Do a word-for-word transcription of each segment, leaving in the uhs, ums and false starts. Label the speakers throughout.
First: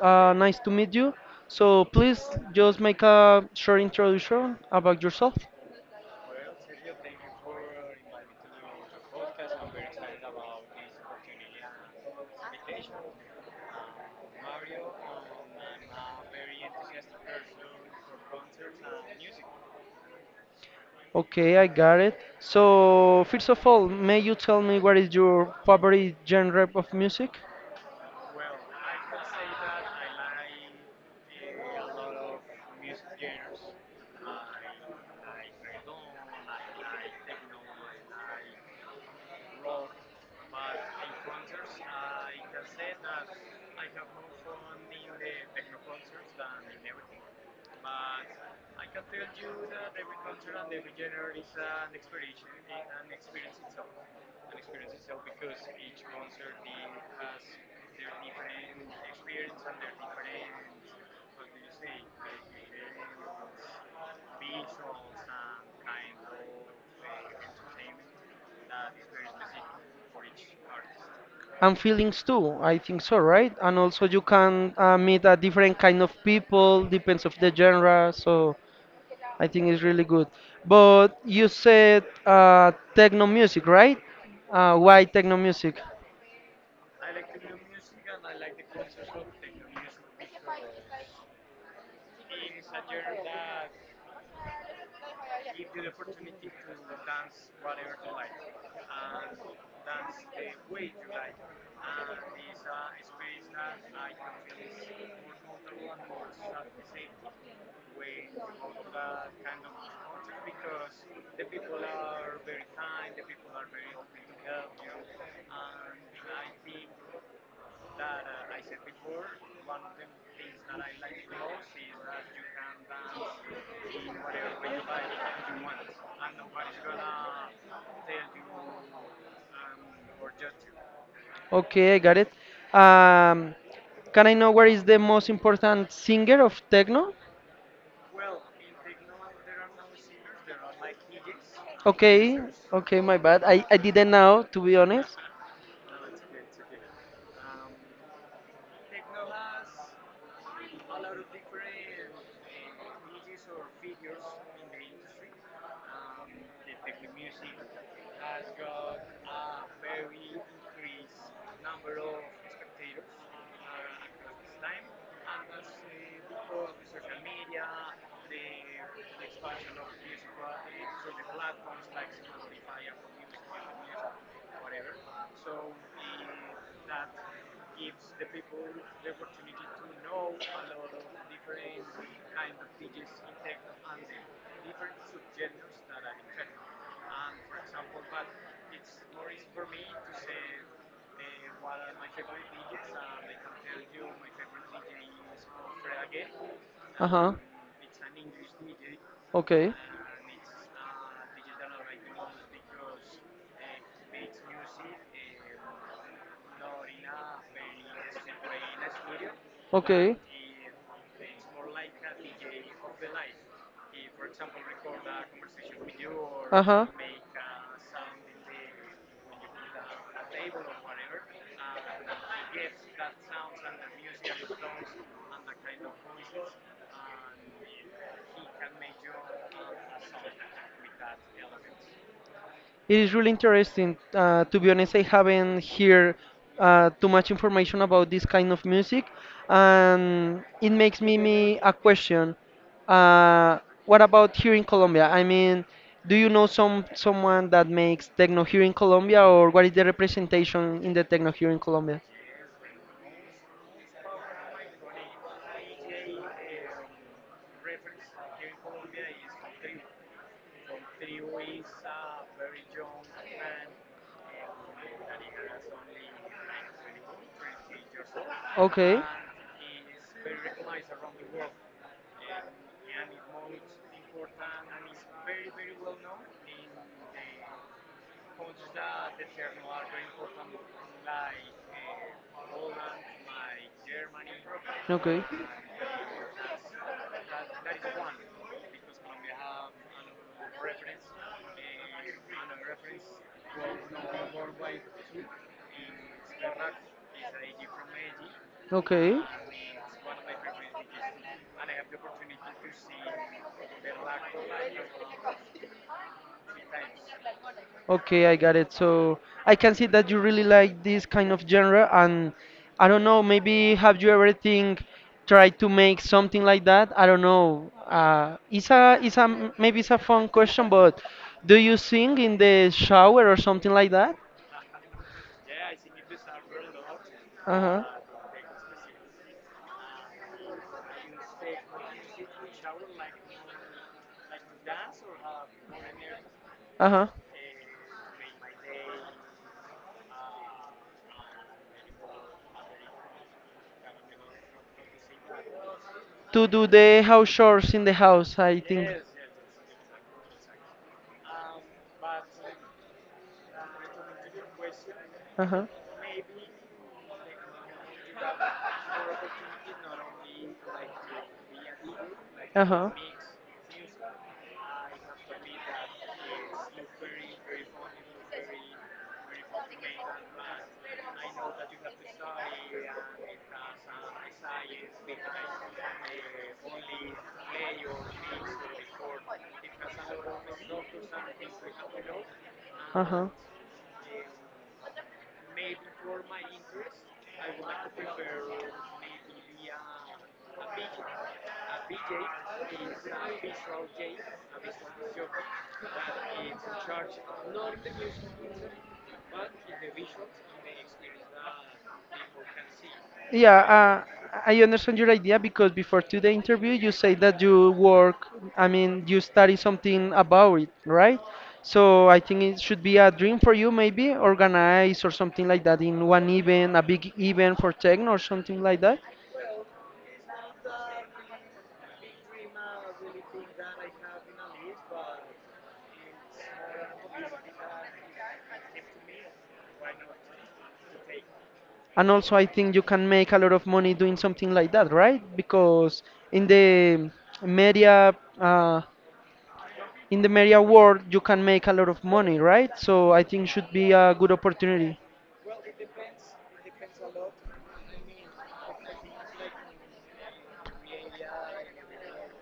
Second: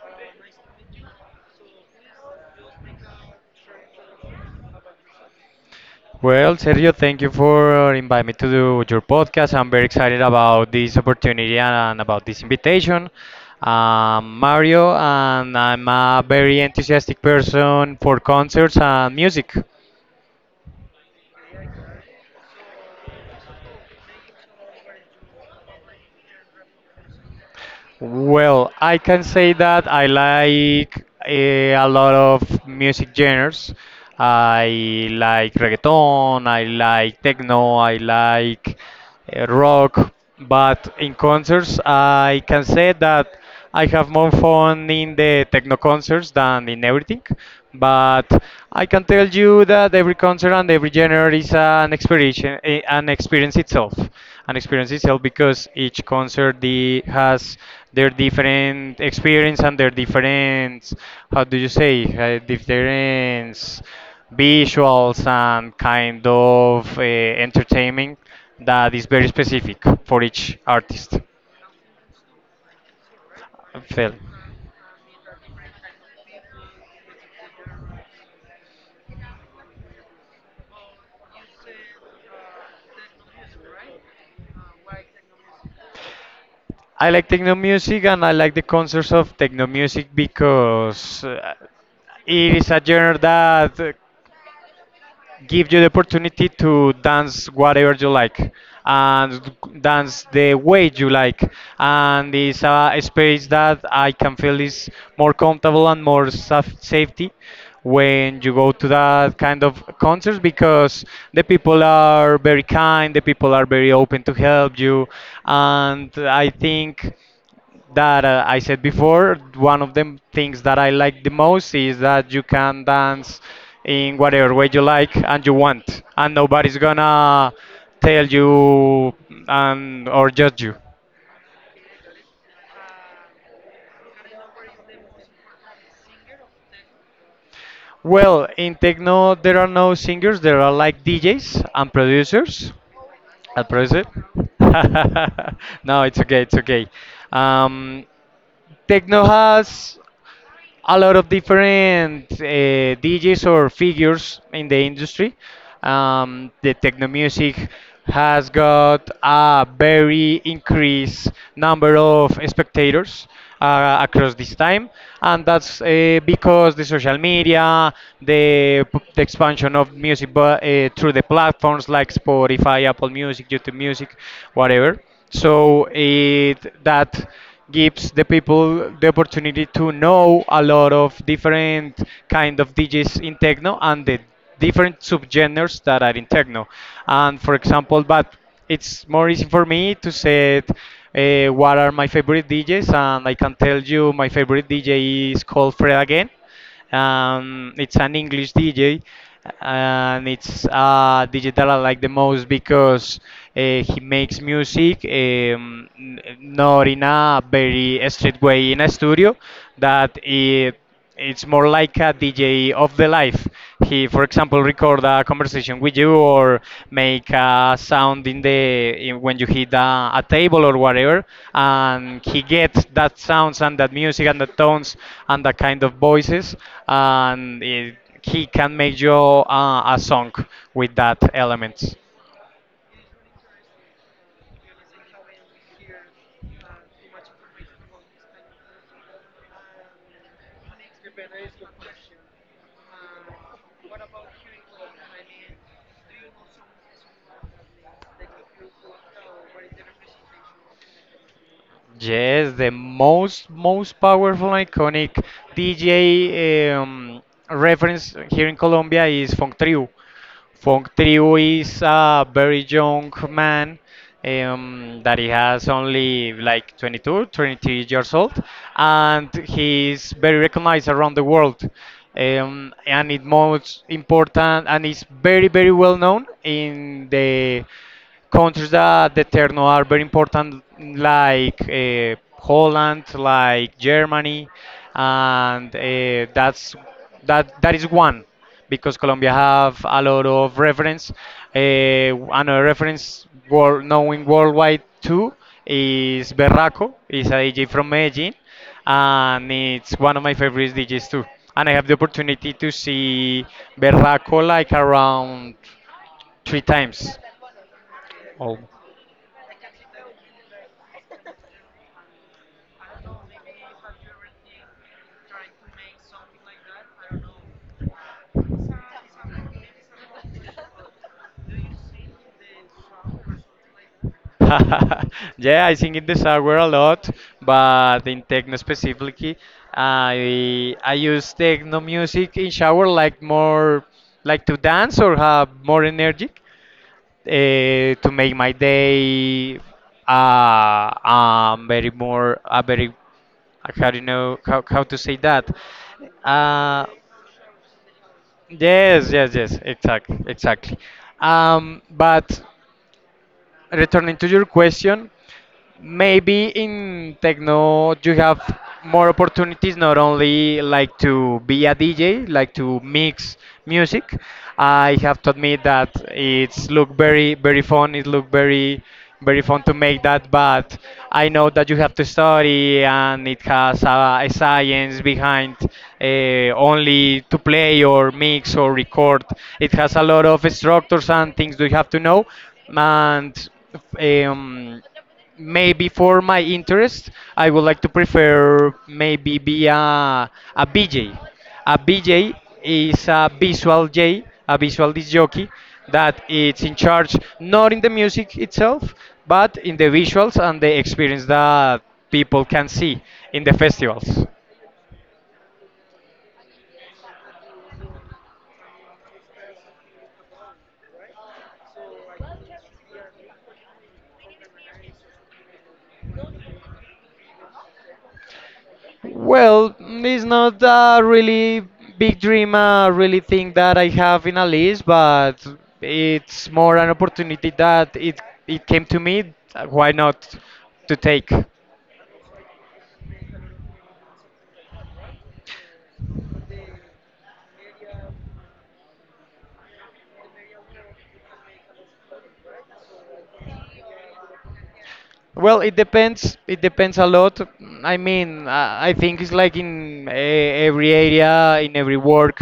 Speaker 1: Uh, nice to meet you. So please just make a short introduction about yourself.
Speaker 2: Well, Sergio, thank you for uh, inviting me to do your podcast. I'm very excited about this opportunity and about this invitation. Um, Mario, and I'm a very enthusiastic person for concerts and music.
Speaker 1: Okay, I got it. So first of all, may you tell me what is your favorite genre of music?
Speaker 2: Well, I can say that I like eh, a lot of music genres. I like reggaeton, I like techno, I like eh, rock, but in concerts, I can say that. I have more fun in the techno concerts than in everything, but I can tell you that every concert and every genre is an experience, eh, an experience itself, an experience itself because each concert the, has their different experience and their different, how do you say, uh, different visuals and kind of uh, entertainment that is very specific for each artist.
Speaker 1: And feelings too, I think so, right? And also
Speaker 2: Phil.
Speaker 1: you can uh, meet a different kind of people, depends of the genre. So I think it's really good. But you said uh, techno music, right? Uh, why techno music?
Speaker 2: I like techno music and I like the concerts of techno music because uh, it is a genre that uh, gives you the opportunity to dance whatever you like and dance the way you like. And it's a space that I can feel is more comfortable and more saf- safety when you go to that kind of concerts because the people are very kind, the people are very open to help you, and I think that uh, I said before, one of the things that I like the most is that you can dance in whatever way you like and you want, and nobody's gonna tell you and or judge you.
Speaker 1: Okay, I got it. Um, can I know where is the most important singer of techno?
Speaker 2: Well, in techno, there are no singers, there are like D Js and
Speaker 1: Okay,
Speaker 2: producers.
Speaker 1: okay, my bad.
Speaker 2: I'll
Speaker 1: I, I
Speaker 2: produce it.
Speaker 1: didn't know, to be honest.
Speaker 2: No, it's okay, it's okay. Um, Techno has a lot of different uh, D Js or figures in the industry. Um, the techno music has got a very increased number of spectators uh, across this time, and that's uh, because the social media, the, p- the expansion of music bu- uh, through the platforms like Spotify, Apple Music, YouTube Music, whatever. So it that gives the people the opportunity to know a lot of different kind of D Js in techno and the different subgenres that are in techno. And for example, but it's more easy for me to say uh, what are my favorite D Js, and I can tell you my favorite D J is called Fred again,
Speaker 1: Uh-huh,
Speaker 2: um, it's an English D J,
Speaker 1: okay.
Speaker 2: and it's a D J I like the most because uh, he makes music um, n- not in a very straight way in a studio,
Speaker 1: Okay,
Speaker 2: that it, it's more like a D J of the life. He for example record a conversation with you or
Speaker 1: uh-huh.
Speaker 2: make a sound in the in, when you hit a, a table or whatever, and he gets that sounds and that music and the tones and that kind of voices and it, he can make you uh, a song with that elements.
Speaker 1: It is really interesting. Uh, to be honest, I haven't heard uh, too much information about this kind of music, and it makes me, me a question. Uh, what about here in Colombia? I mean, do you know some someone that makes techno here in Colombia, or what is the representation in the techno here in Colombia?
Speaker 2: Yes, the most most powerful iconic D J um, reference here in Colombia is Funk Trio. Funk Trio is a very young man um, that he has only like twenty-two, 23 years old,
Speaker 1: Okay.
Speaker 2: and he's very recognized around the world. Um, and it most important, and it's very, very well known in the countries that the Terno are very important, like uh, Holland, like Germany,
Speaker 1: Okay.
Speaker 2: and uh, that's that that is one, because Colombia have a lot of reference. Uh, Another reference world, knowing worldwide too, is Berraco, is a D J from Medellin,
Speaker 1: Okay.
Speaker 2: and it's one of my favorite D Js too. And I have the opportunity to see Berraco like around three times.
Speaker 1: Okay, I got
Speaker 2: Oh.
Speaker 1: it. So I can see that you really like this kind of genre, and I don't know, maybe have you ever think tried to make something like that? I don't know. Uh, it's a, it's a, maybe it's a fun question, but do you sing in the shower or something like that?
Speaker 2: Yeah, I sing in the shower a lot,
Speaker 1: Uh-huh.
Speaker 2: but in techno specifically, I I use techno music in shower like more like to dance or have more energy
Speaker 1: Uh-huh.
Speaker 2: uh, to make my day uh, um very more a very, how do you know how, how to say that,
Speaker 1: To do
Speaker 2: uh,
Speaker 1: the house chores in the house, I think.
Speaker 2: yes, yes, yes, exactly, exactly. Um, but returning to your question,
Speaker 1: Uh-huh.
Speaker 2: maybe in techno you have more opportunities not only like to be a D J, like to
Speaker 1: Uh-huh.
Speaker 2: mix music. I have to admit that it's look very very fun. It look very very fun to make that, but I know that you have to study and it has a, a science behind, uh, only to play or mix or record. It has a lot of structures and things that you have to know,
Speaker 1: Uh-huh.
Speaker 2: and eh, um, maybe for my interest, I would like to prefer maybe be a, a B J. A B J is a visual J, a visual disc jockey, that it's in charge not in the music itself, but in the visuals and the experience that people can see in the
Speaker 1: Yeah, uh,
Speaker 2: festivals.
Speaker 1: I understand your idea because before to the interview you say that you work, I mean, you study something about it, right? So I think it should be a dream for you, maybe organize or something like that in one event, a big event for techno or something like that.
Speaker 2: Well, it's not a really big dream, a really thing that I have in a list, but it's more an opportunity that it it came to me. uh, Why not to take?
Speaker 1: And also, I think you can make a lot of money doing something like that, right? Because in the media, uh, in the media world, you can make a lot of money, right? So I think should be a good opportunity.
Speaker 2: Well, it depends. It depends a lot. I mean, I I think it's like in eh, every area, in every work.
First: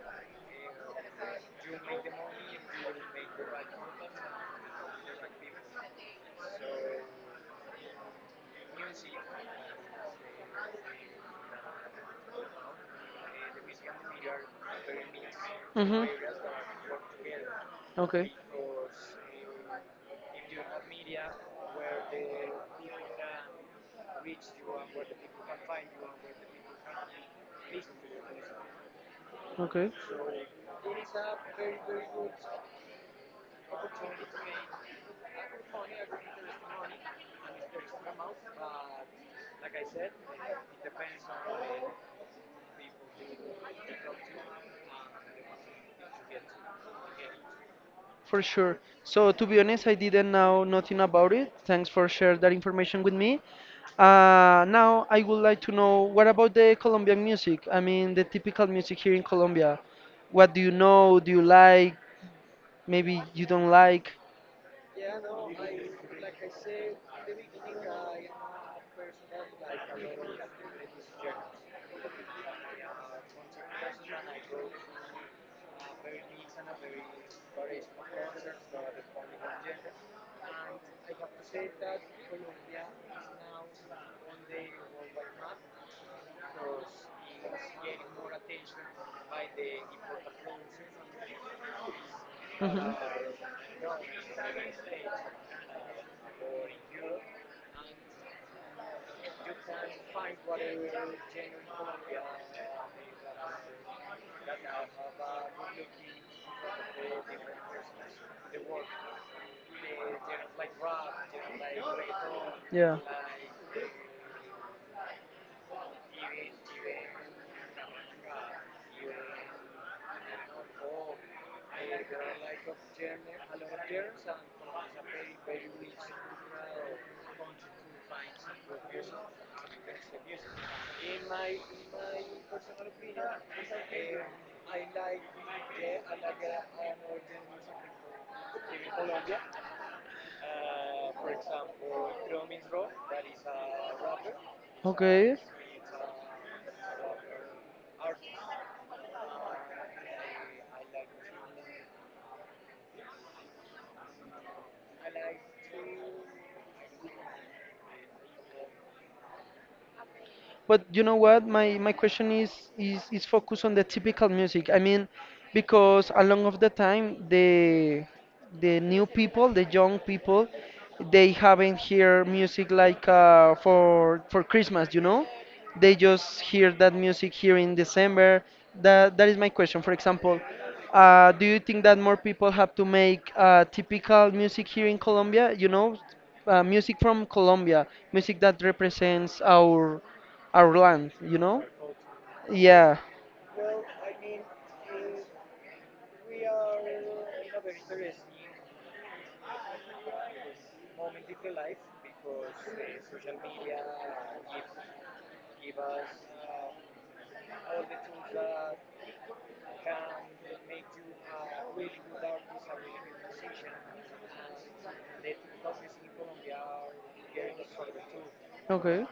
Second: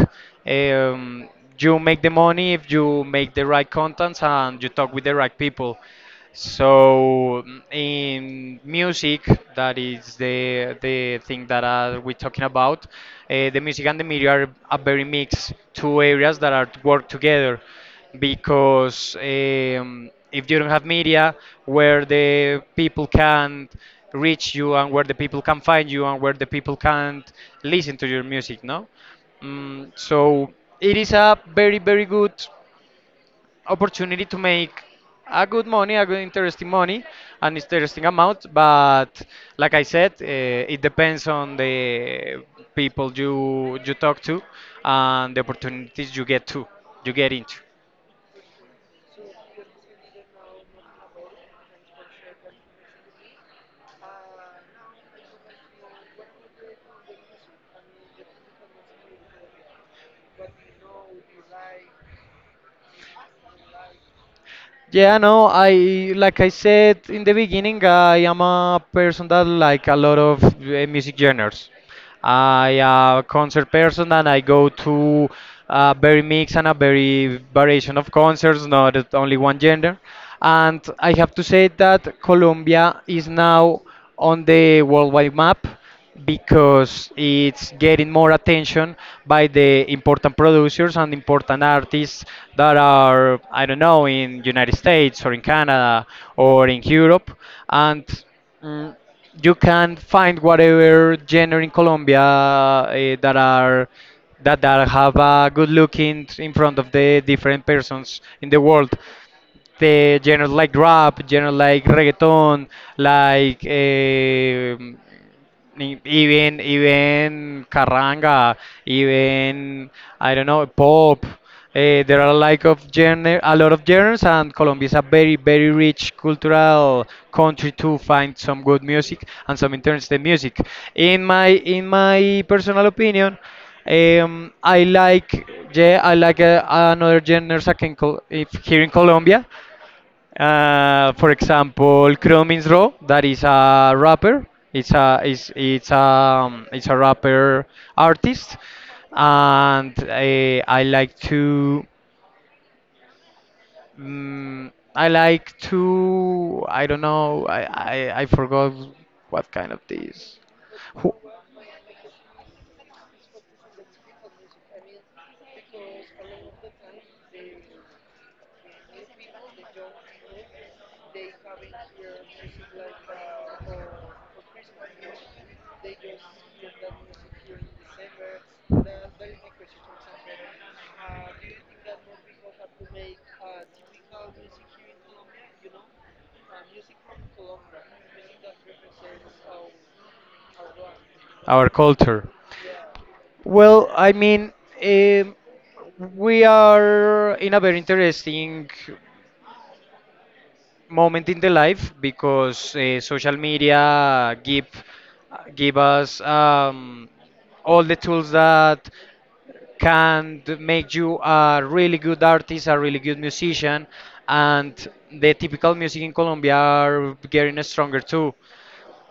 Speaker 2: Um, you make the money if you make the right contents and you talk with the right people. So, mm, in music, that is the the thing that uh, we're talking about. Uh, the music and the media are a very mixed two
Speaker 1: hmm
Speaker 2: areas that are work together,
Speaker 1: Okay,
Speaker 2: because um, if you don't have media where the people can reach you and where the people can find you and where the people can listen to your music, no? Mm,
Speaker 1: okay,
Speaker 2: so it is a very, very good opportunity to make a good money, a good interesting money, an interesting amount. But like I said, uh, it depends on the people you you talk to and the opportunities you get to, you get into.
Speaker 1: for sure. So to be honest, I didn't know nothing about it. Thanks for sharing that information with me. Uh, now I would like to know what about the Colombian music? I mean, the typical music here in Colombia. What do you know? Do you like? Maybe you don't like.
Speaker 2: Yeah, no, I like I said in the beginning, I am a person that like a lot of uh, music genres. I am a concert person and I go to a very mix and a very variation of concerts, not at only one genre. And I have to say that Colombia is now on the worldwide map because it's getting more attention by the important producers and important artists that are, I don't know, in United States or in Canada or in Europe, and mm, you can find whatever genre in Colombia eh, that are that, that have a good look in, in front of the different persons in the world, the genres like rap, genres like reggaeton,
Speaker 1: Yeah.
Speaker 2: like um E- even, even carranga, even I don't know pop. Eh, there are like of genre, a lot of genres, and Colombia is a very very rich cultural country to find some good music and some interesting music. In my in my personal opinion, um, I like, yeah, I like uh, another genres I can call if here in Colombia. Uh, for example, Chromin's Raw, that is a rapper. It's a
Speaker 1: Okay.
Speaker 2: it's it's a um, it's a rapper artist, and I, I like to, mm, I like to, I don't know, I, I I forgot what kind of this,
Speaker 1: But you
Speaker 2: who-
Speaker 1: know what? My my question is is is focused on the typical music. I mean, because along of the time the the new people, the young people, they haven't hear music like uh, for for Christmas. You know, they just hear that music here in December. That that is my question. For example, uh, do you think that more people have to make uh, typical music here in Colombia? You know, uh, music from Colombia, music that represents our our land, you know?
Speaker 2: our culture.
Speaker 1: Yeah.
Speaker 2: Well, I mean, um, we are in a very interesting moment in the life because uh, social media give give us um, all the tools that can d- make you a really good artist, a really good musician, and the typical music in Colombia are getting stronger too.
Speaker 1: Okay.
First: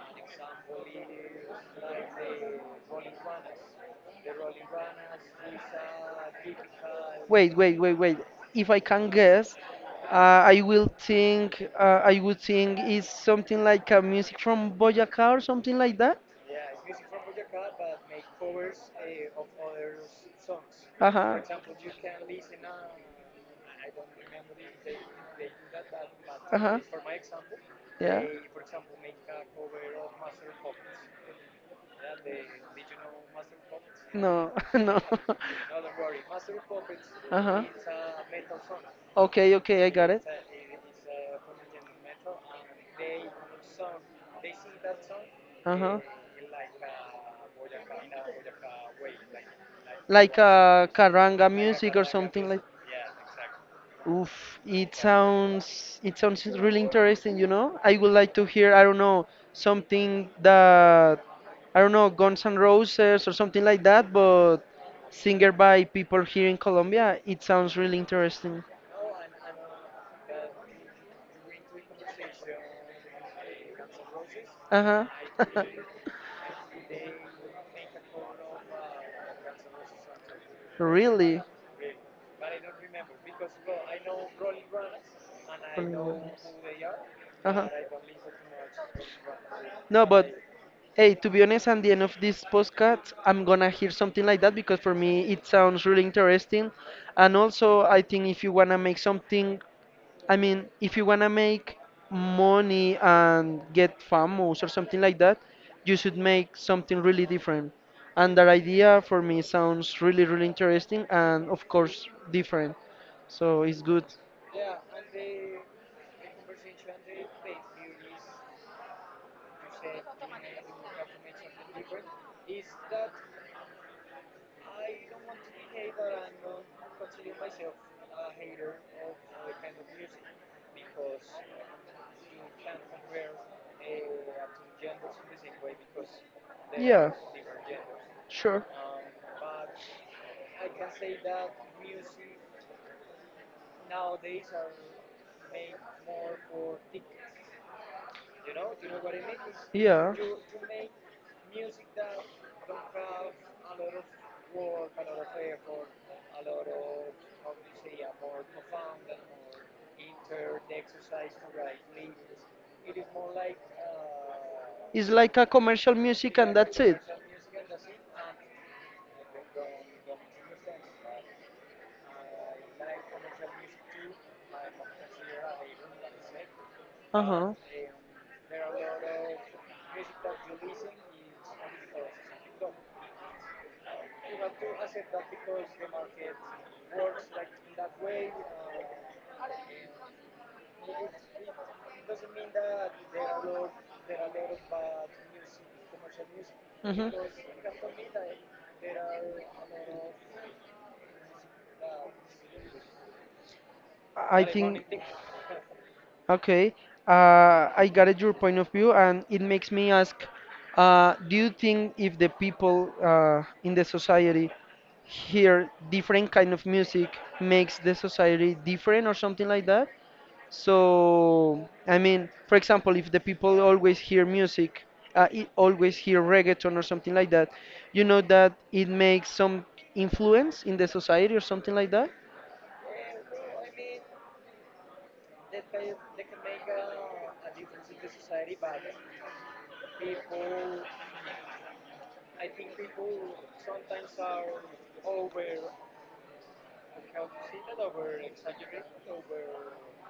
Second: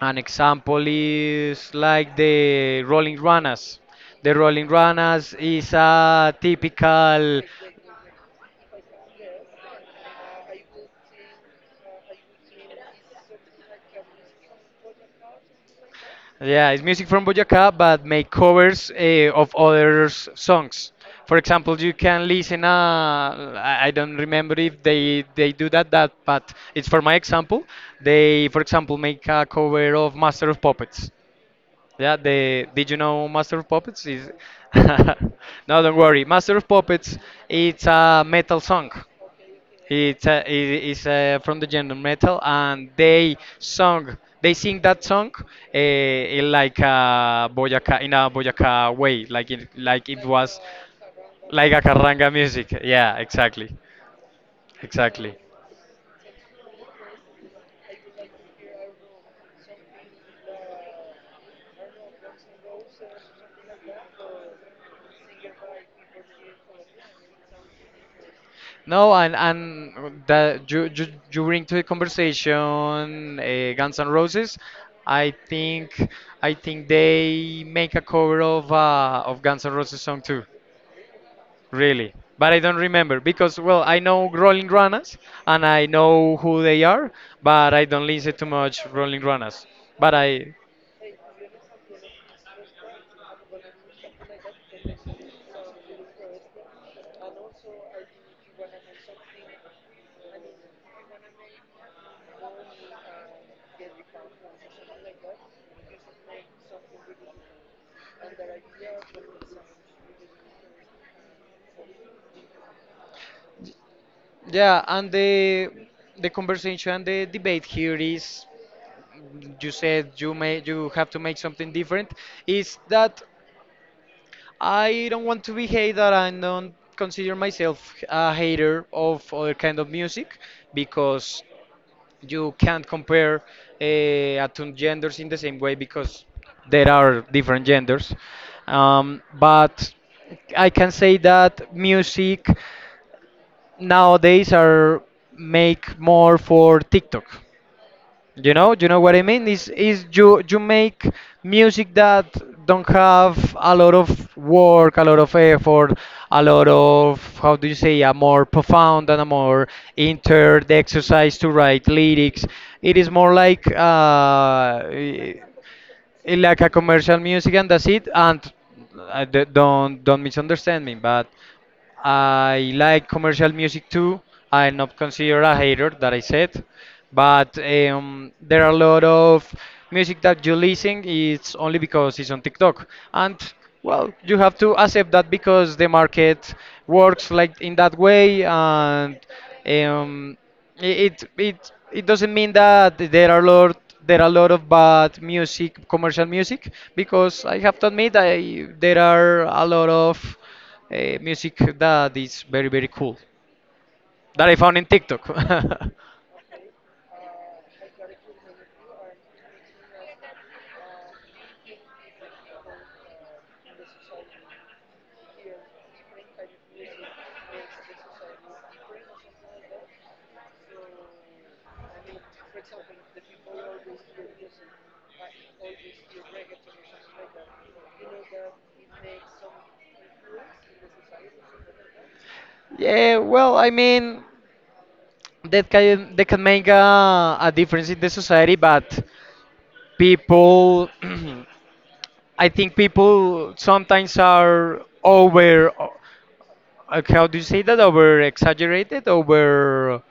Speaker 2: An example is like the Rolling Ranas. The Rolling Ranas is a typical.
Speaker 1: Wait, wait, wait, wait. If I can guess, uh, I will think uh, I would think it's something like a music from Boyacá or something like that.
Speaker 2: Yeah, it's music from Boyacá, but make covers uh, of others' songs. For example, you can listen. Uh, I I don't remember if they they do that that, but it's for my example. They, for example, make a cover of Master of Puppets. Yeah, the did you know Master of Puppets is?
Speaker 1: No. No.
Speaker 2: No, don't worry. Master of Puppets, it's a metal song.
Speaker 1: Okay. Okay. I got it.
Speaker 2: It's uh, it is uh, from the genre metal, and they sung they sing that song uh,
Speaker 1: Uh huh.
Speaker 2: in like a Boyacá in a Boyacá way, like
Speaker 1: like
Speaker 2: it like it
Speaker 1: Like
Speaker 2: was
Speaker 1: uh, caranga like
Speaker 2: like a
Speaker 1: music or
Speaker 2: carranga
Speaker 1: something like.
Speaker 2: music. Yeah, exactly,
Speaker 1: Oof, it
Speaker 2: exactly.
Speaker 1: sounds it sounds really interesting. You know, I would like to hear. I don't know something that I don't know Guns N' Roses or something like that, but singer by people here in Colombia. It sounds really interesting.
Speaker 2: No, and and that you you, you bring to the conversation uh, Guns N' Roses.
Speaker 1: Uh
Speaker 2: I
Speaker 1: huh.
Speaker 2: think I think they make a cover of uh, of Guns N' Roses song too.
Speaker 1: Really.
Speaker 2: Really, but I don't remember because, well, I know Rolling Runners and I know who they are,
Speaker 1: Uh-huh.
Speaker 2: but I don't listen too much Rolling Runners.
Speaker 1: No,
Speaker 2: But
Speaker 1: but I-
Speaker 2: I,
Speaker 1: hey, to be honest, at the end of this podcast, I'm gonna hear something like that because for me it sounds really interesting. And also, I think if you wanna make something I mean, if you wanna make money and get famous or something like that, you should make something really different. And that idea for me sounds really, really interesting and of course different. So it's good.
Speaker 2: yeah, and the the conversation and the debate here is, you said you may you have to make something different. Is that I don't want to be hated and don't consider myself a hater of other kind of music, because you can't compare uh, attuned genders in the same way because there are different genders.
Speaker 1: Sure.
Speaker 2: Um, but I can say that music nowadays are make more for TikTok, you know, you know what I mean? Is is
Speaker 1: Yeah,
Speaker 2: you you make music that don't have a lot of work, a lot of effort, a lot of, how do you say, a more profound and a more inter the exercise to write lyrics. It is more like uh,
Speaker 1: it's like a commercial
Speaker 2: eh,
Speaker 1: music,
Speaker 2: like a commercial music and that's it. And uh, d- don't don't misunderstand me, but I like commercial music too. I'm not considered a hater that I said, but um, there are a lot of music that you listen. It's only because it's on TikTok, and well, you have to accept that because the market works like in that way, and um, I- It it it doesn't mean that there are lot there are a lot of bad music, commercial music, because I have to admit I there are a lot of uh, music that is very very cool
Speaker 1: I
Speaker 2: that I found in
Speaker 1: think.
Speaker 2: TikTok.
Speaker 1: Okay, uh, I got it, your point of view, and it makes me ask, uh, do you think if the people uh, in the society hear different kind of music makes the society different or something like that? So, I mean, for example, if the people always hear music, uh, I always hear reggaeton or something like that, you know that it makes some influence in the society or something like that?
Speaker 2: Yeah, well, I mean that can they can make a, a difference in the society, but people, I think people sometimes are over. Uh, How do you say that? Over exaggerated, over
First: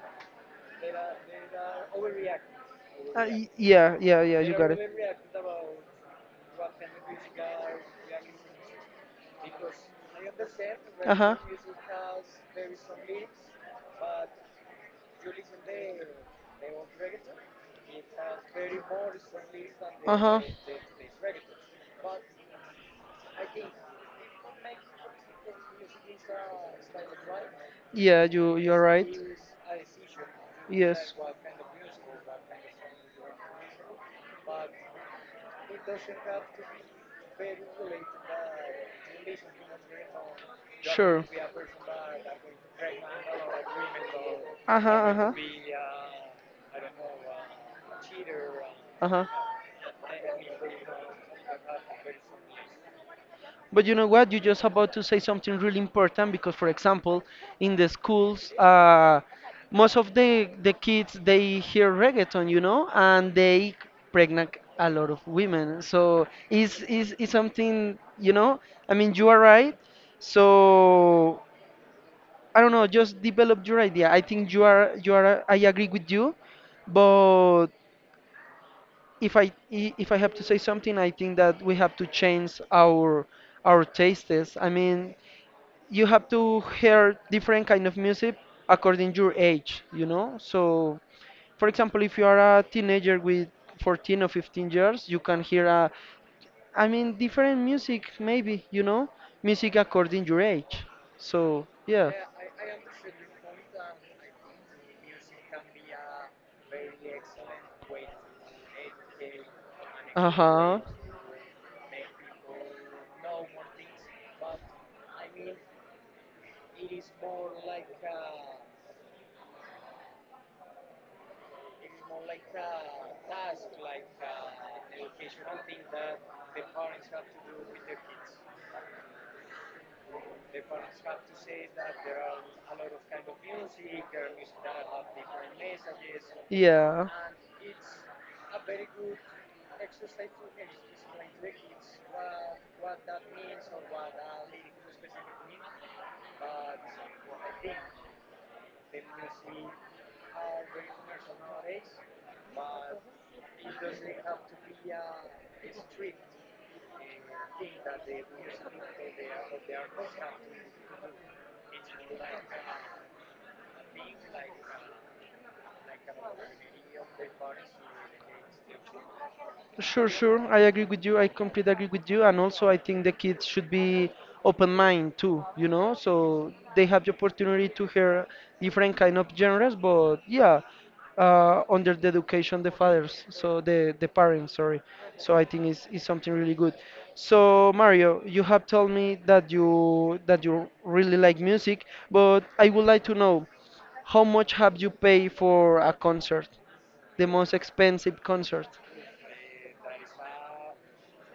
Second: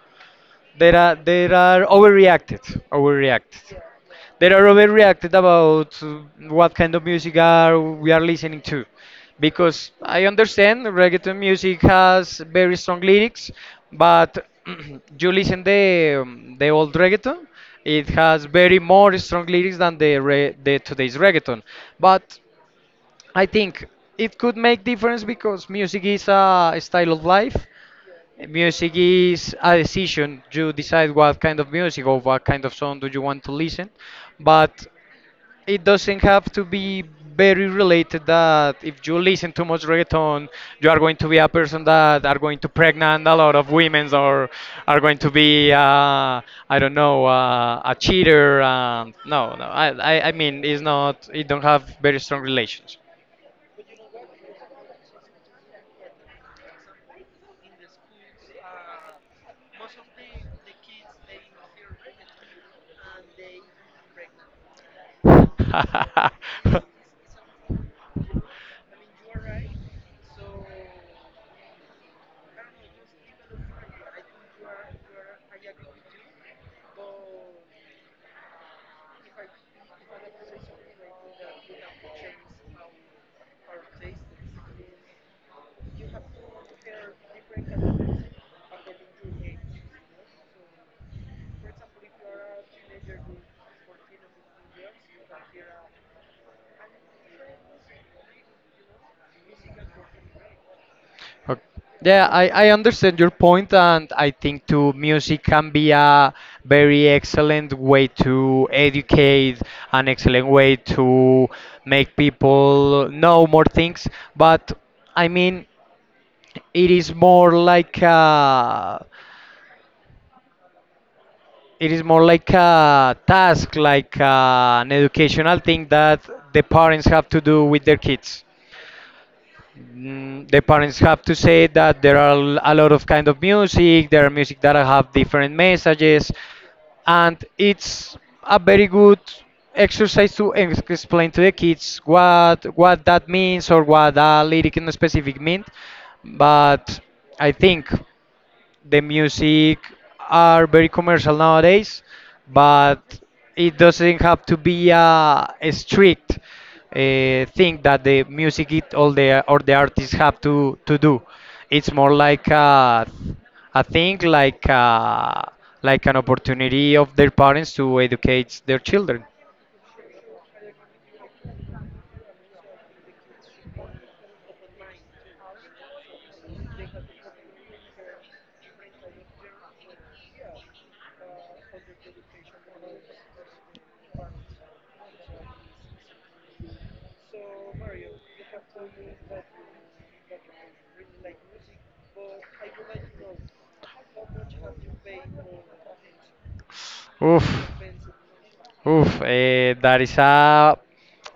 Speaker 2: They are they are overreacted, overreacted.
Speaker 1: Yeah, yeah, yeah,
Speaker 2: They are overreacted about uh, what kind of music are we are listening to, because I understand reggaeton music has very strong lyrics, but you listen the um, the old reggaeton, it has very more strong lyrics than the re, the today's reggaeton. But I think it could make difference because music is a style of life.
Speaker 1: yeah, you you're.
Speaker 2: Music is a decision. You decide what kind of music or what kind of song do you want to listen, but it doesn't have to be very related that if you listen too much reggaeton, you are going to be a person that are going to pregnant a lot of women, or
Speaker 1: Uh huh.
Speaker 2: are going to
Speaker 1: Are.
Speaker 2: be uh, I don't know, uh, a cheater.
Speaker 1: Uh. Uh
Speaker 2: Um,
Speaker 1: huh. Uh,
Speaker 2: no, no, I, I I mean it's not. It don't have very strong relations.
Speaker 1: But you know what? You're just about to say something really important because, for example, in the schools, uh, most of the the kids they hear reggaeton, you know, and they pregnant a lot of women. So is is is something, you know? I mean, you are right. So I don't know. Just develop your idea. I think you are, you are. I agree with you, but if I i- if I have to say something, I think that we have to change our our
Speaker 2: You
Speaker 1: tastes. I mean, you
Speaker 2: have
Speaker 1: have to
Speaker 2: to pair
Speaker 1: hear different
Speaker 2: different
Speaker 1: kind of
Speaker 2: categories
Speaker 1: music according your
Speaker 2: according to age.
Speaker 1: age, you know
Speaker 2: So,
Speaker 1: so, for
Speaker 2: for example,
Speaker 1: example,
Speaker 2: if
Speaker 1: if you
Speaker 2: you
Speaker 1: are
Speaker 2: are a
Speaker 1: a
Speaker 2: teenager,
Speaker 1: teenager
Speaker 2: the
Speaker 1: with
Speaker 2: sportive
Speaker 1: fourteen or
Speaker 2: games
Speaker 1: fifteen years you
Speaker 2: you can
Speaker 1: can hear
Speaker 2: pair
Speaker 1: a
Speaker 2: are
Speaker 1: I mean different music
Speaker 2: handball,
Speaker 1: maybe, you know
Speaker 2: swimming, you
Speaker 1: music according your
Speaker 2: know.
Speaker 1: age,
Speaker 2: Okay.
Speaker 1: so yeah.
Speaker 2: Yeah, I, I understand your point, and I think too music can be a very excellent way to educate, an excellent way
Speaker 1: Uh-huh.
Speaker 2: to make people know more things. But I mean, it is more like a, it is more like a task, like uh an educational thing that the parents have to do with their kids. Mm, the parents have to say that there are l- a lot of kind of music. There are music that have different messages,
Speaker 1: Yeah.
Speaker 2: and it's a very good exercise to ex- explain to the kids what what that means or what a lyric in specific means. But I think the music are very commercial nowadays, but it doesn't have to be a, a strict uh, thing that the music it all the or the artists have to to do. It's more like a, a thing like a, like an opportunity of their parents to educate their children.
Speaker 1: Sure, sure. I agree with you. I completely agree with you. And also, I think the kids should be open mind too. You know, so they have the opportunity to hear different kind of genres. But yeah, uh, under the education the fathers, so the the parents. Sorry. So I think it's, it's something really good. So Mario, you have told me that you that you really like music, but I would like to know how much have you paid for a concert, the
Speaker 2: Oof.
Speaker 1: most expensive concert?
Speaker 2: Oof, eh, that is a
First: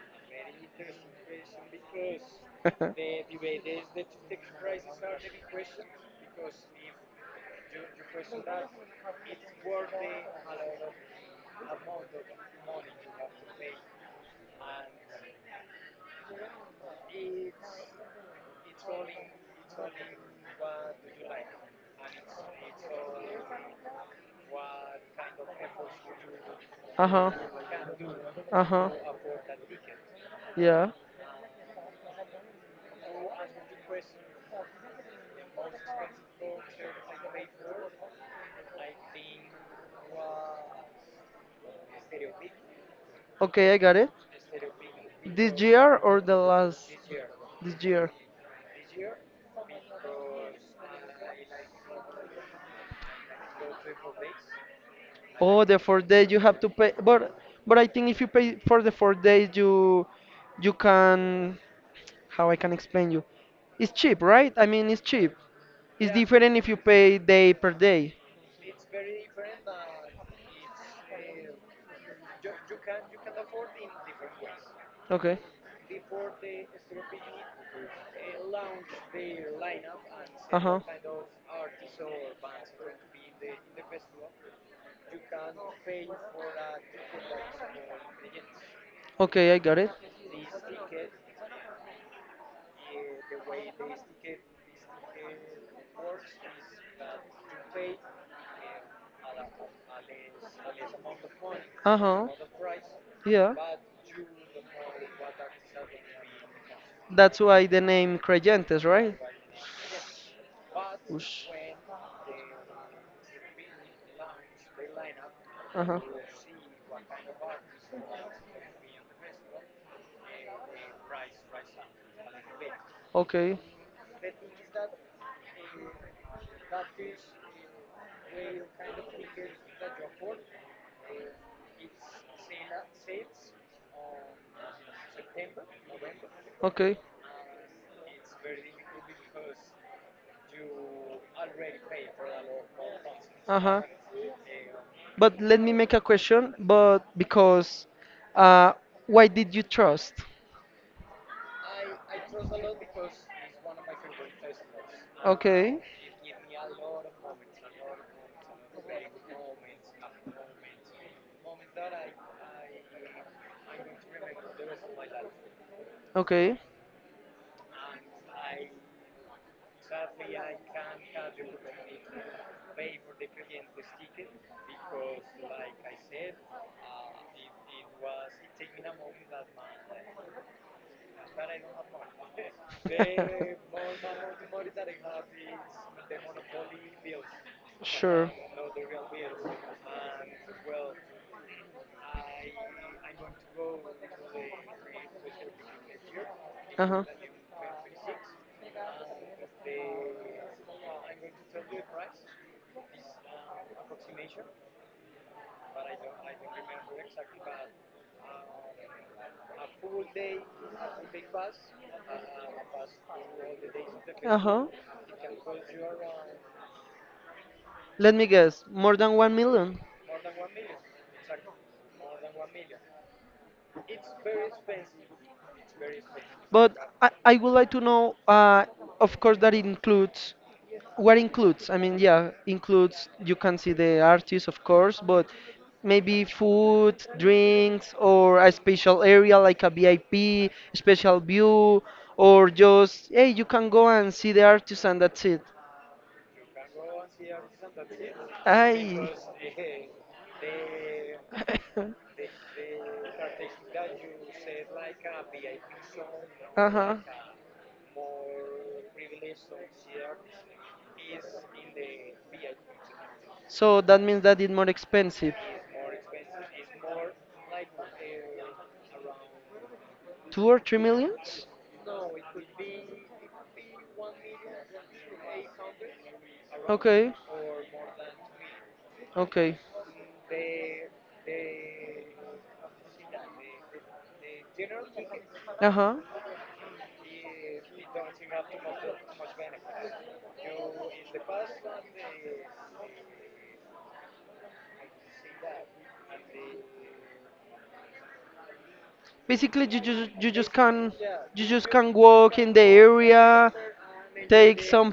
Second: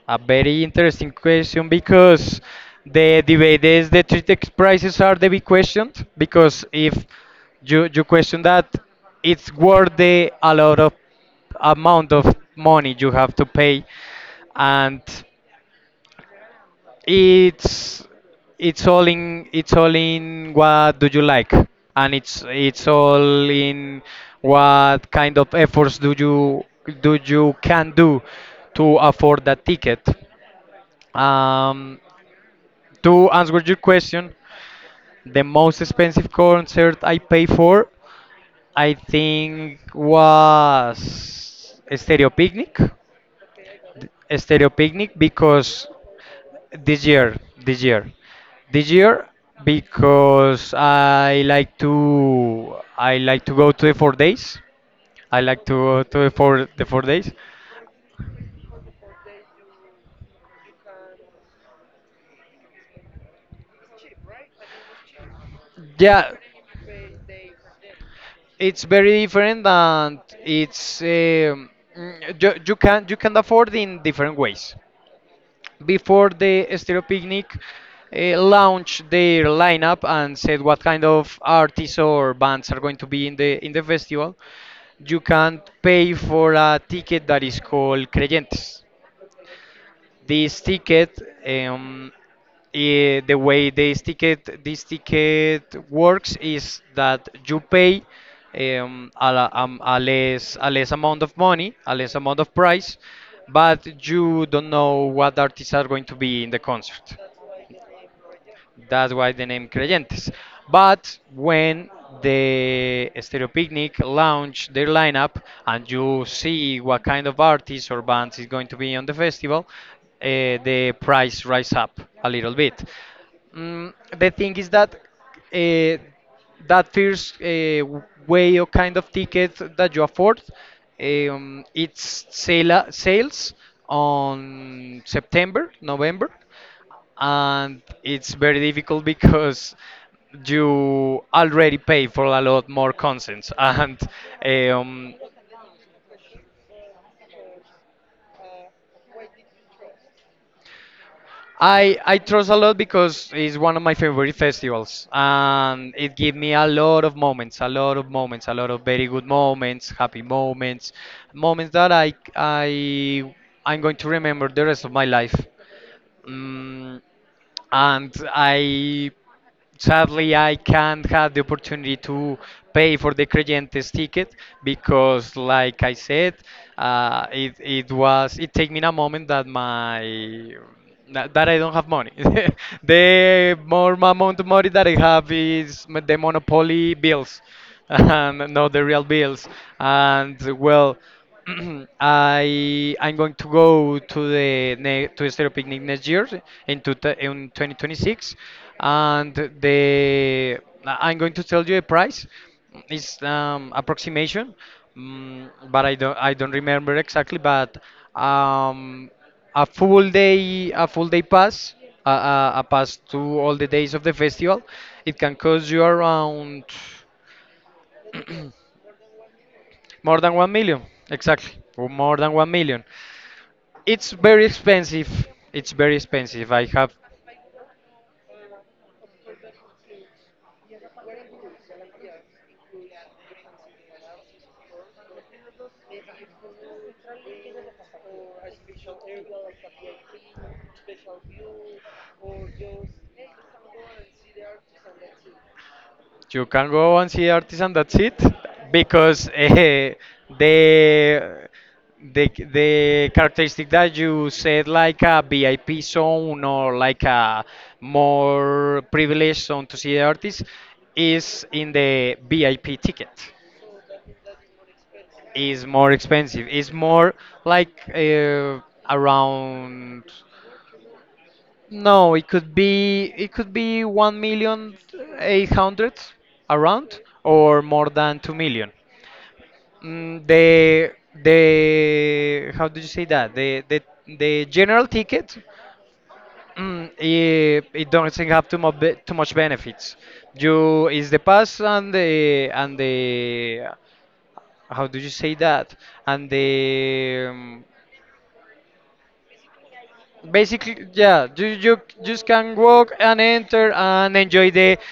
Speaker 2: a very interesting question because the debate is the ticket prices are the big question, because if you you question that it's worth the a lot of amount of money you have to pay. And it's it's all in it's all in what do you like, and it's it's all in what kind of efforts do you
Speaker 1: Uh
Speaker 2: do
Speaker 1: huh.
Speaker 2: you can do
Speaker 1: Uh huh.
Speaker 2: to afford that ticket.
Speaker 1: Yeah.
Speaker 2: um, to answer your question, the most expensive concert I pay for, I think, was Stereo Picnic.
Speaker 1: Okay, I got it.
Speaker 2: A Stereo Picnic
Speaker 1: This
Speaker 2: because
Speaker 1: year or the last?
Speaker 2: this year,
Speaker 1: This
Speaker 2: this
Speaker 1: year.
Speaker 2: year, this year, because I like to, I like to go to the four days. I
Speaker 1: Oh,
Speaker 2: like to
Speaker 1: the four
Speaker 2: go to
Speaker 1: days
Speaker 2: the
Speaker 1: you have to
Speaker 2: four the
Speaker 1: pay,
Speaker 2: four
Speaker 1: but
Speaker 2: days.
Speaker 1: but I think if you pay for the four days, you you can how I can explain you. It's cheap, right? I mean, it's cheap. It's
Speaker 2: Yeah,
Speaker 1: different if you pay day per day.
Speaker 2: it's very different, and it's um, mm, you, you can, you can afford in different ways.
Speaker 1: Okay.
Speaker 2: Before the Stereo Picnic uh, launched their lineup and
Speaker 1: Uh
Speaker 2: said
Speaker 1: huh.
Speaker 2: what kind of artists or bands are going to be in the in the festival, you can pay for a ticket that is called Creyentes.
Speaker 1: Okay, I got it.
Speaker 2: This ticket, um, eh, the way this ticket this ticket works is that you pay um, a, la- um, a less, a less amount of money, a less amount of price,
Speaker 1: Yeah.
Speaker 2: but you don't know what artists are going to be in the concert.
Speaker 1: That's why the name Creyentes,
Speaker 2: That's
Speaker 1: right?
Speaker 2: why the name Creyentes. But
Speaker 1: Ush.
Speaker 2: when the Stereo Picnic launch their lineup
Speaker 1: Uh
Speaker 2: and
Speaker 1: huh.
Speaker 2: you see what kind of artists or bands is going to be on the festival, uh, the price rise up a little bit.
Speaker 1: Okay.
Speaker 2: Mm, the thing is that uh, that first uh, way or kind of ticket that you afford, um, it's sale sales on September, November,
Speaker 1: Okay.
Speaker 2: and it's very difficult because you already pay for a lot more concerts.
Speaker 1: Uh huh.
Speaker 2: and um,
Speaker 1: But let me make a question. But because, uh, why did you trust?
Speaker 2: I I trust a lot because it's one of my favorite festivals, and it gave me a lot of moments, a lot of moments, a lot of very good moments, happy moments, moments that I I I'm going to remember the rest of my life.
Speaker 1: Okay.
Speaker 2: Mm, and I sadly I can't have the opportunity to pay for the Creyentes ticket because, like I said, uh, it it was it take me a moment that my that that I don't have money. The more amount of money that I have is m- the monopoly bills, and not the real bills. And well. I I'm going to go to the ne- to the Stereo Picnic next year in two, th- in twenty twenty-six, and the I'm going to tell you the price. It's um, approximation, mm, but I don't I don't remember exactly. But um, a full day, a full day pass, a, a, a pass to all the days of the festival,
Speaker 1: Huh.
Speaker 2: it can cost you around
Speaker 1: Let me guess, more than one million?
Speaker 2: more than one million, exactly, or more than one million. It's very expensive. It's very expensive. I
Speaker 1: But
Speaker 2: have.
Speaker 1: I, I would like to know, uh, of course, that includes, what includes? I mean, yeah, includes, you can see the artist, of course, but maybe food, drinks, or a special area like a V I P, special view, or just, hey, you can go and see the artist and that's it.
Speaker 2: You can go and see artisan. That's it.
Speaker 1: Ay.
Speaker 2: Because eh, the the the characteristic that you said, like a V I P zone or
Speaker 1: Uh-huh.
Speaker 2: like a more privileged zone to see the artist, is in the V I P ticket.
Speaker 1: So that means that it's more expensive.
Speaker 2: Is more expensive. It's more like uh, around.
Speaker 1: Two or three millions?
Speaker 2: No, it could be, it could be one million uh, eight hundred around,
Speaker 1: Okay,
Speaker 2: or more than two million.
Speaker 1: okay.
Speaker 2: Mm, the the how did you say that? The the the general ticket,
Speaker 1: Uh-huh.
Speaker 2: mm, it, it doesn't have too much, too much benefits. You is the pass and the, and the how do you say that? And the um,
Speaker 1: Basically, you just you just
Speaker 2: Basically,
Speaker 1: can
Speaker 2: yeah,
Speaker 1: you
Speaker 2: you,
Speaker 1: just
Speaker 2: you
Speaker 1: can
Speaker 2: just
Speaker 1: walk in
Speaker 2: can
Speaker 1: the
Speaker 2: walk and
Speaker 1: area,
Speaker 2: enter and enjoy
Speaker 1: take
Speaker 2: the,
Speaker 1: some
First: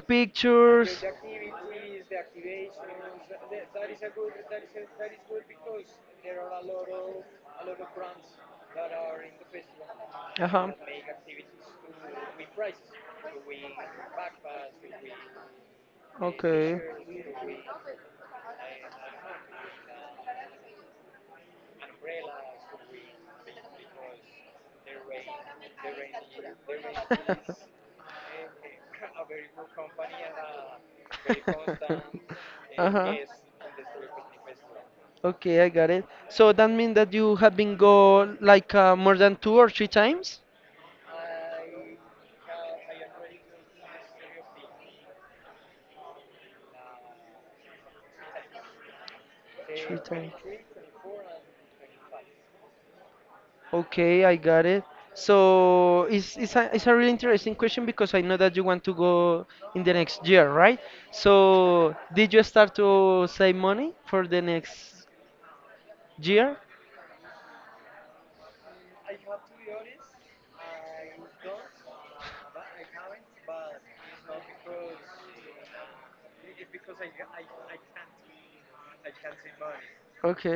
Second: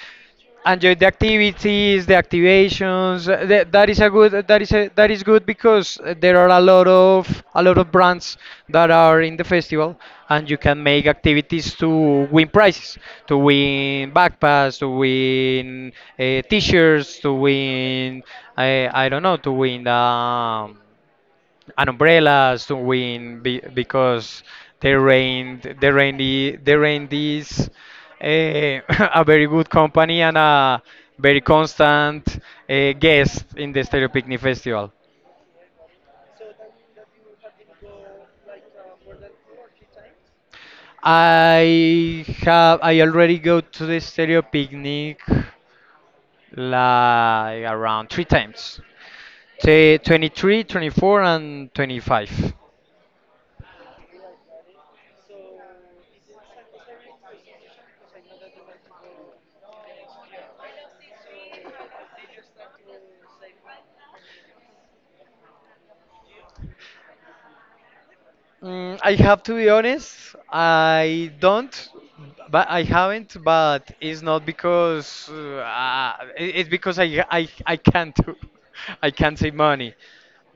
Speaker 2: enjoy
Speaker 1: pictures.
Speaker 2: the activities, the activations. uh, That, that is a good, that is a, that is good because uh, there are a lot of, a lot of brands that are in the festival, and you
Speaker 1: Uh-huh.
Speaker 2: can make activities to win prizes, to win backpacks, to win uh,
Speaker 1: Okay.
Speaker 2: t-shirts, to win I I don't know, to win um, and umbrellas, to win be, because the rain the rain i- the rain is eh, a very good company and a very constant
Speaker 1: Uh
Speaker 2: eh,
Speaker 1: huh.
Speaker 2: guest in the Stereo Picnic Festival.
Speaker 1: Okay, I got it. So that means that you have been go like uh, more than two or three times?
Speaker 2: I have I already go to the Stereo Picnic like around three times. T-
Speaker 1: Three times.
Speaker 2: twenty-three, twenty-four and twenty-five.
Speaker 1: Okay, I got it. So it's it's a it's a really interesting question because I know that you want to go in the next year, right? So did you start to save money for the next year?
Speaker 2: Mm, I have to be honest, I don't, but I haven't, but it's not because uh, I- it's because I, I, I can't do- I can't save money.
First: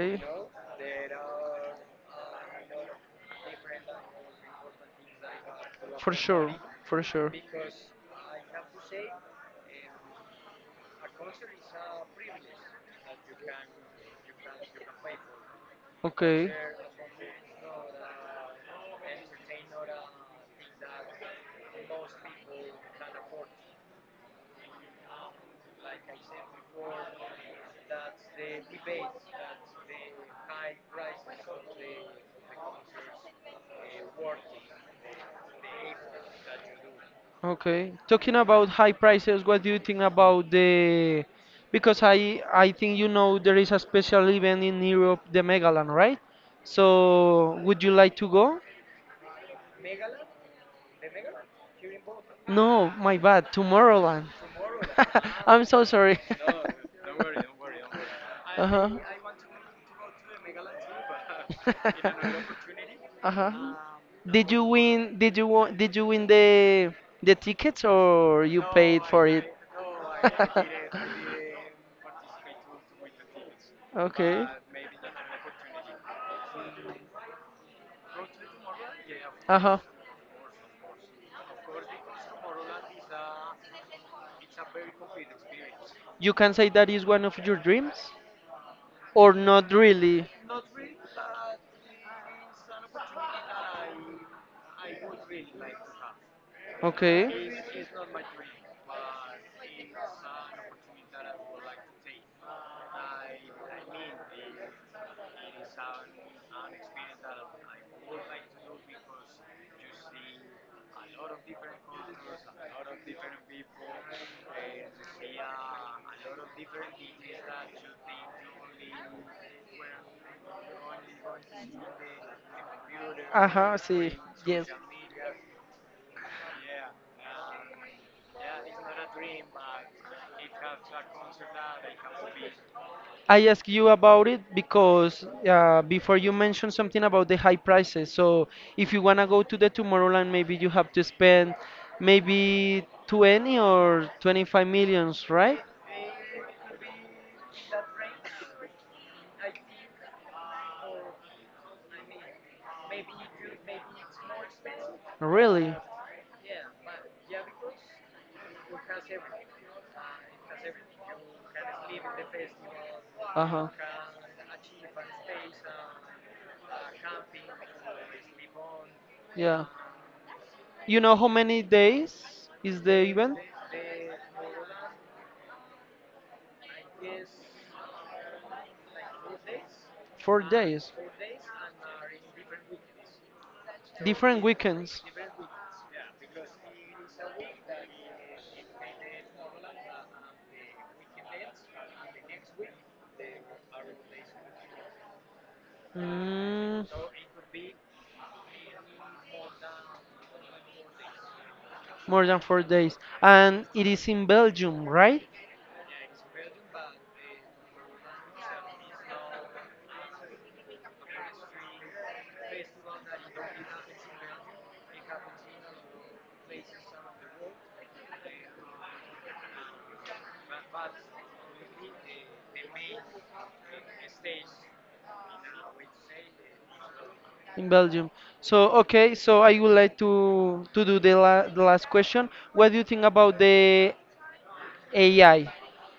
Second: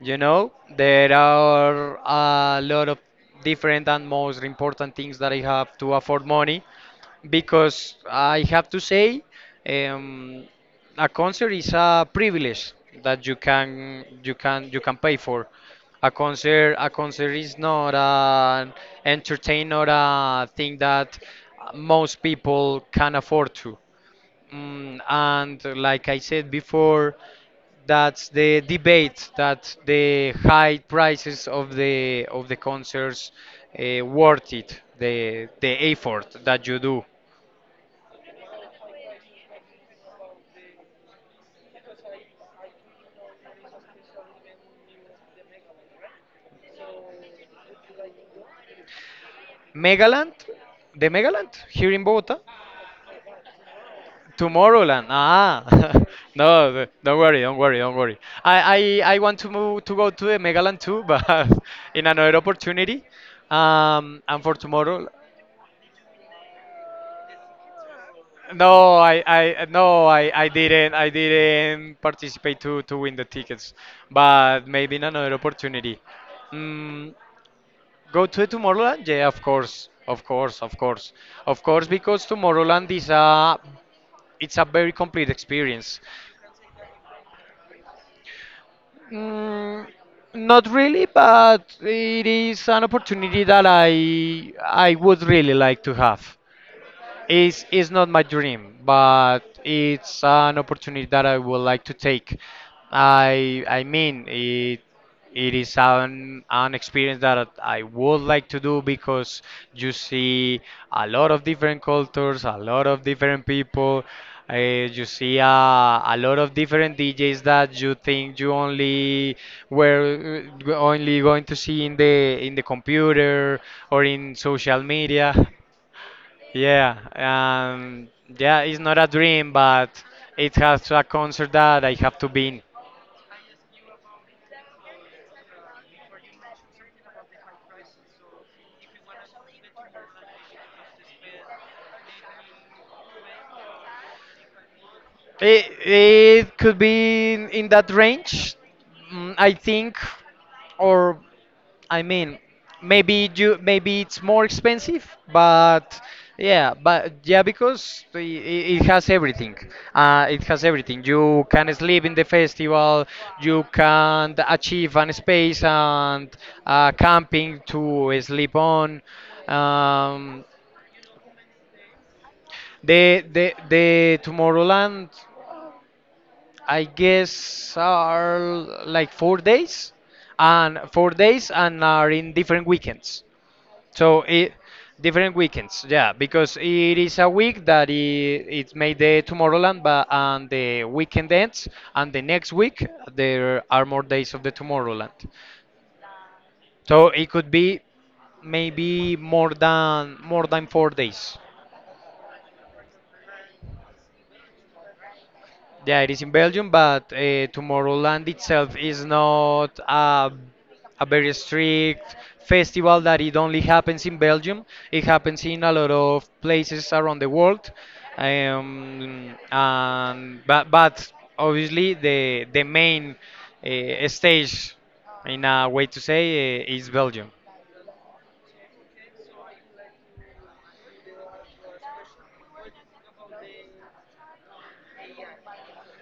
Speaker 2: You know, there are a lot of different and most important things that I have to
Speaker 1: For
Speaker 2: afford
Speaker 1: sure.
Speaker 2: money,
Speaker 1: For sure.
Speaker 2: because I have to say, um, a concert is a privilege that you can you can you can pay for. A
Speaker 1: Okay.
Speaker 2: concert a concert is not an entertain or a thing that most people can afford to. Mm, and like I said before, that's the debate, that the high prices of the of the concerts uh, worth it, the the effort that you do.
Speaker 1: Okay. Talking about high prices, what do you think about the? Because I I think you know there is a special event in Europe, the Megaland, right? So would you like to go?
Speaker 2: Megaland, the Megaland here in Bogota.
Speaker 1: No, my bad, Tomorrowland.
Speaker 2: Tomorrowland. Ah,
Speaker 1: I'm so sorry.
Speaker 2: no, th- don't worry, don't worry, don't worry. I,
Speaker 1: Uh-huh.
Speaker 2: I, I want to move to go to the Megaland too, but in another opportunity.
Speaker 1: Uh huh. Um,
Speaker 2: Um, and
Speaker 1: Did,
Speaker 2: for
Speaker 1: no, you
Speaker 2: tomorrow,
Speaker 1: win? Did you wa- did you win the the tickets or you no,
Speaker 2: no,
Speaker 1: paid
Speaker 2: I,
Speaker 1: for it?
Speaker 2: I no, I, I didn't, I didn't participate to to win the tickets,
Speaker 1: Okay.
Speaker 2: but maybe in another opportunity. Mm, go to Tomorrowland? Yeah, of
Speaker 1: Uh huh.
Speaker 2: course, of course, of course, of course, because Tomorrowland is a, it's a very complete experience.
Speaker 1: You can say that is one of your dreams, or not
Speaker 2: Mm,
Speaker 1: really?
Speaker 2: not really, but it is an opportunity that I I would really like to have.
Speaker 1: Okay.
Speaker 2: It's, it's not my dream, but it's an opportunity that I would like to
Speaker 1: Like
Speaker 2: take. I I mean it, it is an an experience that I would like to do, because you see a lot of different cultures, a lot of different people. Uh, you see uh, a lot of different D Js that you think you only were uh, only going to see in the in the
Speaker 1: the computer,
Speaker 2: computer
Speaker 1: ajá,
Speaker 2: or
Speaker 1: sí.
Speaker 2: in social media. Yeah, um, yeah, it's not a dream, but it has a concert that I have to be in.
Speaker 1: I ask you about it because uh, before you mentioned something about the high prices. So if you wanna go to the Tomorrowland, maybe you have to spend maybe twenty or twenty-five millions, right?
Speaker 2: It, it could be in, in that range, mm, I think, or I mean, maybe you maybe it's more expensive,
Speaker 1: Really?
Speaker 2: but yeah, but yeah, because i- i- it has everything. Uh, it has everything. You can sleep in the festival. You
Speaker 1: Uh-huh.
Speaker 2: can achieve an space and uh, camping to sleep on.
Speaker 1: Yeah.
Speaker 2: Um,
Speaker 1: You know how many days is the
Speaker 2: the
Speaker 1: event?
Speaker 2: the the Tomorrowland I guess are like four days,
Speaker 1: Four
Speaker 2: and
Speaker 1: days.
Speaker 2: four days and are in different weekends. So
Speaker 1: Different
Speaker 2: it,
Speaker 1: weekends.
Speaker 2: different weekends, yeah, because it is a week that it, it's made the Tomorrowland, but and the weekend ends, and the next week there are more days of the Tomorrowland.
Speaker 1: Mm,
Speaker 2: So it could be maybe more than more than four days.
Speaker 1: more than four days. And it is in Belgium, right?
Speaker 2: Yeah, it is in Belgium, but uh, Tomorrowland itself is not a, a very strict festival that it only happens in Belgium. It happens in a lot of places around the world. Um, and but, but obviously the the main uh, stage, in a way to say, uh, is Belgium.
Speaker 1: In Belgium. So okay, so I would like to to do the, la the last question. What do you think about the A I? I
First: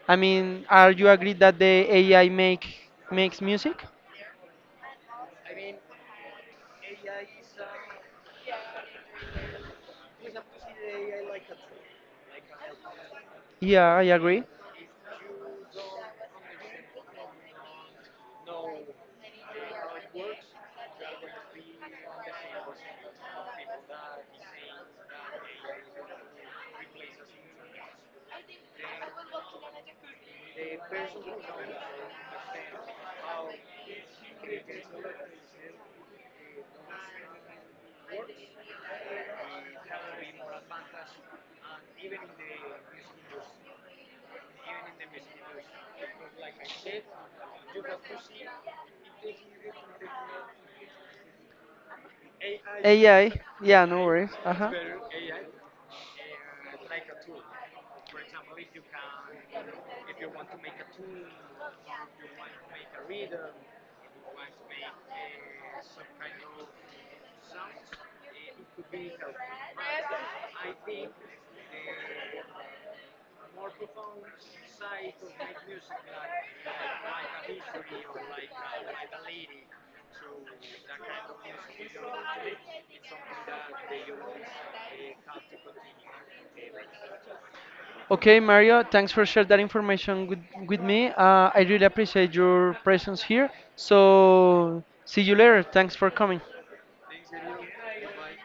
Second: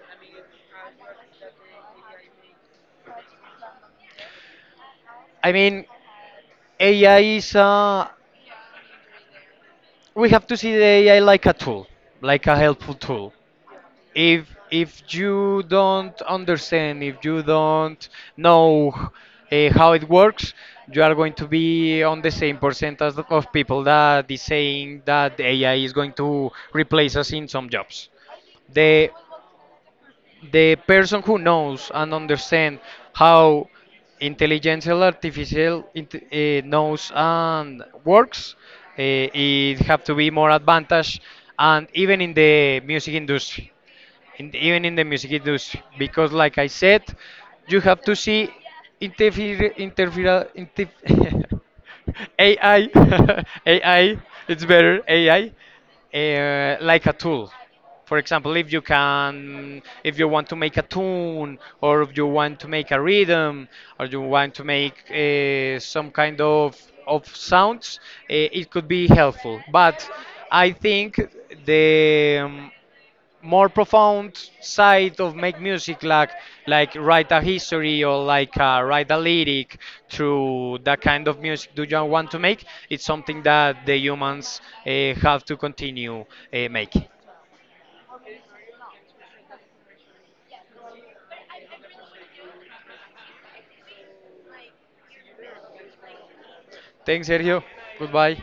Speaker 1: I mean, are you agree that the A I make makes music?
Speaker 2: I mean, A I is uh, we have to see the A I like a tool, like a helpful tool.
Speaker 1: Yeah, I
Speaker 2: If
Speaker 1: agree.
Speaker 2: if you don't understand if you don't know uh, how it works, you are going to be on the same percentage of people that is saying that AI is going to replace us in some jobs. The the person who knows and understand how intelligence artificial int- eh, knows and works, eh, it have to be more advantage. And even in the music industry, in, even in the music industry, because like I said, you have to see interfere interfere interf- AI,
Speaker 1: A I, yeah, no
Speaker 2: ai
Speaker 1: worries. Uh
Speaker 2: it's
Speaker 1: huh.
Speaker 2: better AI uh, like a tool. For example, if you can if you want to make a tune, or if you want to make a rhythm, or you want to make uh, some kind of of sounds, uh, it could be helpful. But I think the um, more profound side of make music, like like write a history, or like uh, write a lyric, through that kind of music do you want to make, it's something that the humans uh, have to continue uh, making.
Speaker 1: Okay, Mario, thanks for sharing that information with, with me. Uh, I really appreciate your presence here. So, see you later. Thanks for coming.
Speaker 2: Thanks, Sergio. Goodbye.